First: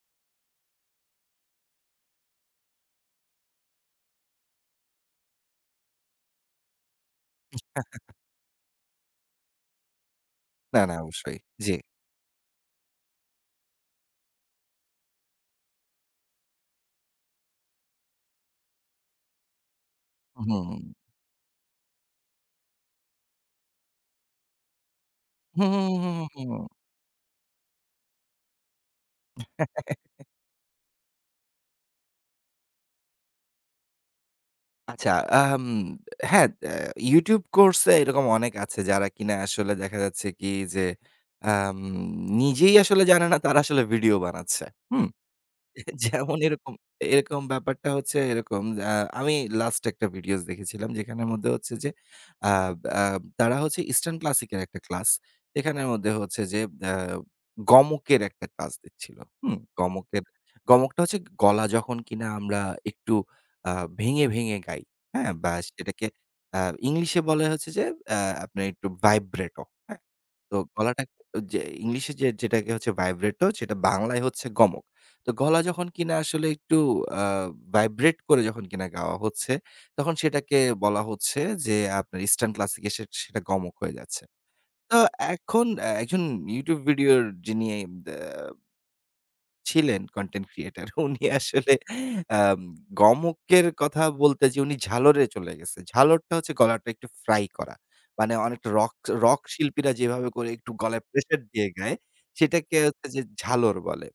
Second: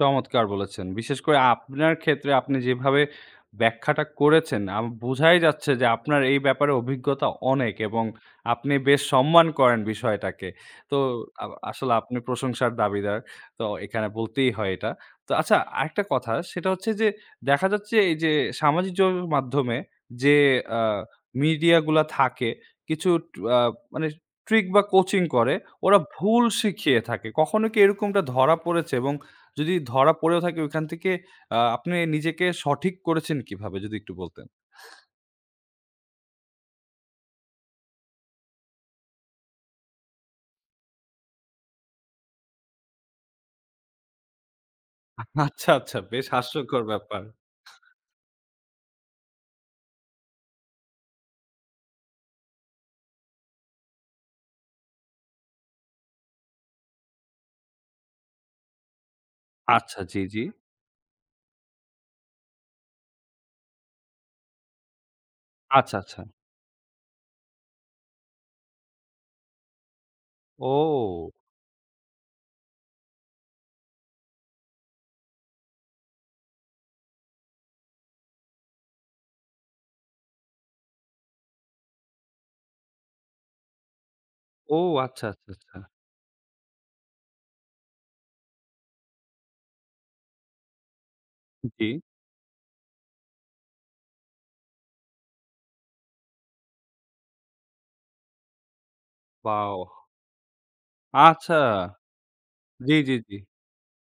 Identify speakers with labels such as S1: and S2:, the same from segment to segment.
S1: চমৎকার বলেছেন। বিশেষ করে আপনার ক্ষেত্রে আপনি যেভাবে ব্যাখ্যাটা করেছেন। আ বোঝাই যাচ্ছে যে আপনার এই ব্যাপারে অভিজ্ঞতা অনেক এবং আপনি বেশ সম্মান করেন বিষয়টাকে।
S2: না, না
S1: তো
S2: অবশ্যই।
S1: আব
S2: জি।
S1: আসলে আপনি প্রশংসার দাবিদার। তো এখানে বলতেই হয় এটা। তো আচ্ছা আরেকটা কথা সেটা হচ্ছে যে, দেখা যাচ্ছে এই যে সামাজিক যোগাযোগের মাধ্যমে যে
S2: হুম।
S1: আ মিডিয়া গুলা থাকে কিছু আ মানে ট্রিক বা কোচিং করে,
S2: হু, হু,
S1: ওরা
S2: হু, হু, হু,
S1: ভুল
S2: হু।
S1: শিখিয়ে থাকে। কখনো কি এরকমটা ধরা পড়েছে এবং যদি ধরা পড়েও থাকে ওখান থেকে আ আপনি নিজেকে সঠিক করেছেন কিভাবে যদি একটু বলতেন?
S2: আচ্ছা। আম হ্যাঁ, ত্যা YouTube কোর্স এ এরকম অনেক আছে যারা কিনা আসলে দেখা যাচ্ছে কি যে, আম নিজেই আসলে জানে না তারা আসলে ভিডিও বানাচ্ছে। হুম।
S1: আচ্ছা,
S2: এ
S1: আচ্ছা বেশ
S2: যেমন এরকম
S1: হাস্যকর ব্যাপার।
S2: এরকম ব্যাপারটা হচ্ছে এরকম আ আমি লাস্ট একটা ভিডিওস দেখেছিলাম যেখানের মধ্যে হচ্ছে যে আ আ তারা হচ্ছে ইস্টার্ন ক্লাসিক এর একটা ক্লাস। এখানের মধ্যে হচ্ছে যে আ গমকের একটা ক্লাস দিচ্ছিল। হুম।
S1: আচ্ছা জি,
S2: গমকের,
S1: জি।
S2: গমকটা হচ্ছে গলা যখন কিনা আমরা একটু আ ভেঙে ভেঙে গাই। হ্যাঁ! বা
S1: আচ্ছা,
S2: সেটাকে
S1: আচ্ছা।
S2: আ ইংলিশে বলা হয়েছে যে অ্যা আপনার একটু ভাইব্রেট। তো গলাটা
S1: ও।
S2: যে ইংলিশে যে যেটাকে হচ্ছে ভাইব্রেট সেটা বাংলায় হচ্ছে গমক। তো গলা যখন কিনা আসলে একটু আ ভাইব্রেট করে কিনা গাওয়া হচ্ছে। তখন সেটাকে বলা হচ্ছে যে, আপনার ইস্টার্ন ক্লাসিক সেটা গমক হয়ে যাচ্ছে।
S1: ও
S2: তো
S1: আচ্ছা, আচ্ছা,
S2: এখন
S1: আচ্ছা।
S2: একজন YouTube ভিডিও যিনি দ্যা ছিলেন কনটেন্ট ক্রিয়েটর। উনি আসলে
S1: জি।
S2: আম গমকের কথা বলতে যেয়ে উনি ঝালরে চলে গেছে। ঝালরটা হচ্ছে গলাটা একটু ফ্রাই করা। মানে অনেক রক রক শিল্পীরা
S1: ওয়াও।
S2: যেভাবে করে একটু গলায় প্রেশার
S1: আচ্ছা।
S2: দিয়ে গায় সেটাকে
S1: জি,
S2: হচ্ছে
S1: জি,
S2: যে
S1: জি।
S2: ঝালর বলে।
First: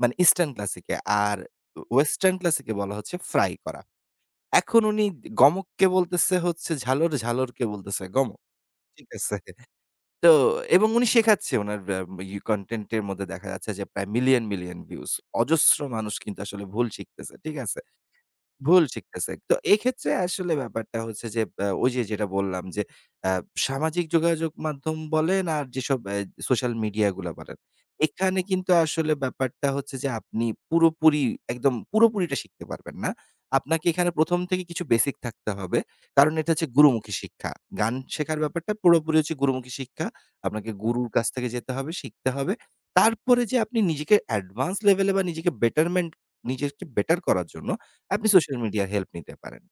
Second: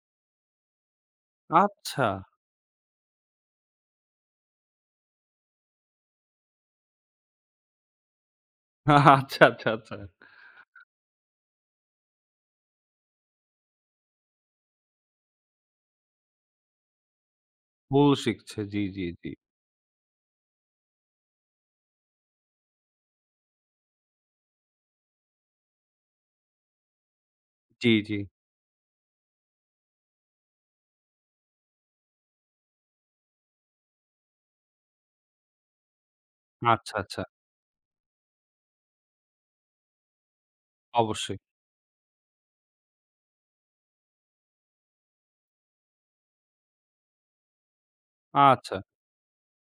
S2: মানে ইস্টার্ন ক্লাসিকে। আর
S1: আচ্ছা।
S2: ওয়েসটার্ন ক্লাসিকে বলা হচ্ছে ফ্রাই করা। এখন উনি গমককে বলতেছে হচ্ছে ঝালর। ঝালরকে বলতেছে গমক। ঠিক আছে?
S1: আচ্ছা, আচ্ছা, আচ্ছা।
S2: তো এবং উনি শেখাচ্ছে উনার এ্যা ইউ কনটেন্ট এর মধ্যে দেখা যাচ্ছে যে, প্রায় মিলিয়ন মিলিয়ন ভিউজ। অজস্র মানুষ কিন্তু আসলে ভুল শিখতেছে। ঠিক আছে?
S1: ভুল শিখছে জি,
S2: ভুল
S1: জি, জি।
S2: শিখতেছে। তো এক্ষেত্রে আসলে ব্যাপারটা হচ্ছে যে এ্যা ওই যে যেটা বললাম যে অ্যা সামাজিক যোগাযোগ মাধ্যম বলেন আর যেসব এ্যা সোশ্যাল মিডিয়াগুলা বলেন।
S1: জি, জি।
S2: এখানে কিন্তু আসলে ব্যাপারটা হচ্ছে যে, আপনি পুরোপুরি, একদম পুরোপুরিটা শিখতে পারবেন না। আপনাকে এখানে ১ম থেকে কিছু বেসিক থাকতে হবে। কারণ এটা হচ্ছে
S1: আচ্ছা,
S2: গুরুমুখী
S1: আচ্ছা।
S2: শিক্ষা। গান শেখার ব্যাপারটা পুরোপুরি হচ্ছে গুরুমুখী শিক্ষা। আপনাকে গুরুর কাছ
S1: অবশ্যই।
S2: থেকে যেতে হবে, শিখতে হবে। তারপরে যেয়ে আপনি নিজেকে অ্যাডভান্স লেভেলে বা নিজেকে বেটারমেন্ট নিজেকে বেটার করার জন্য আপনি সোশ্যাল
S1: আচ্ছা।
S2: মিডিয়া হেল্প নিতে পারেন।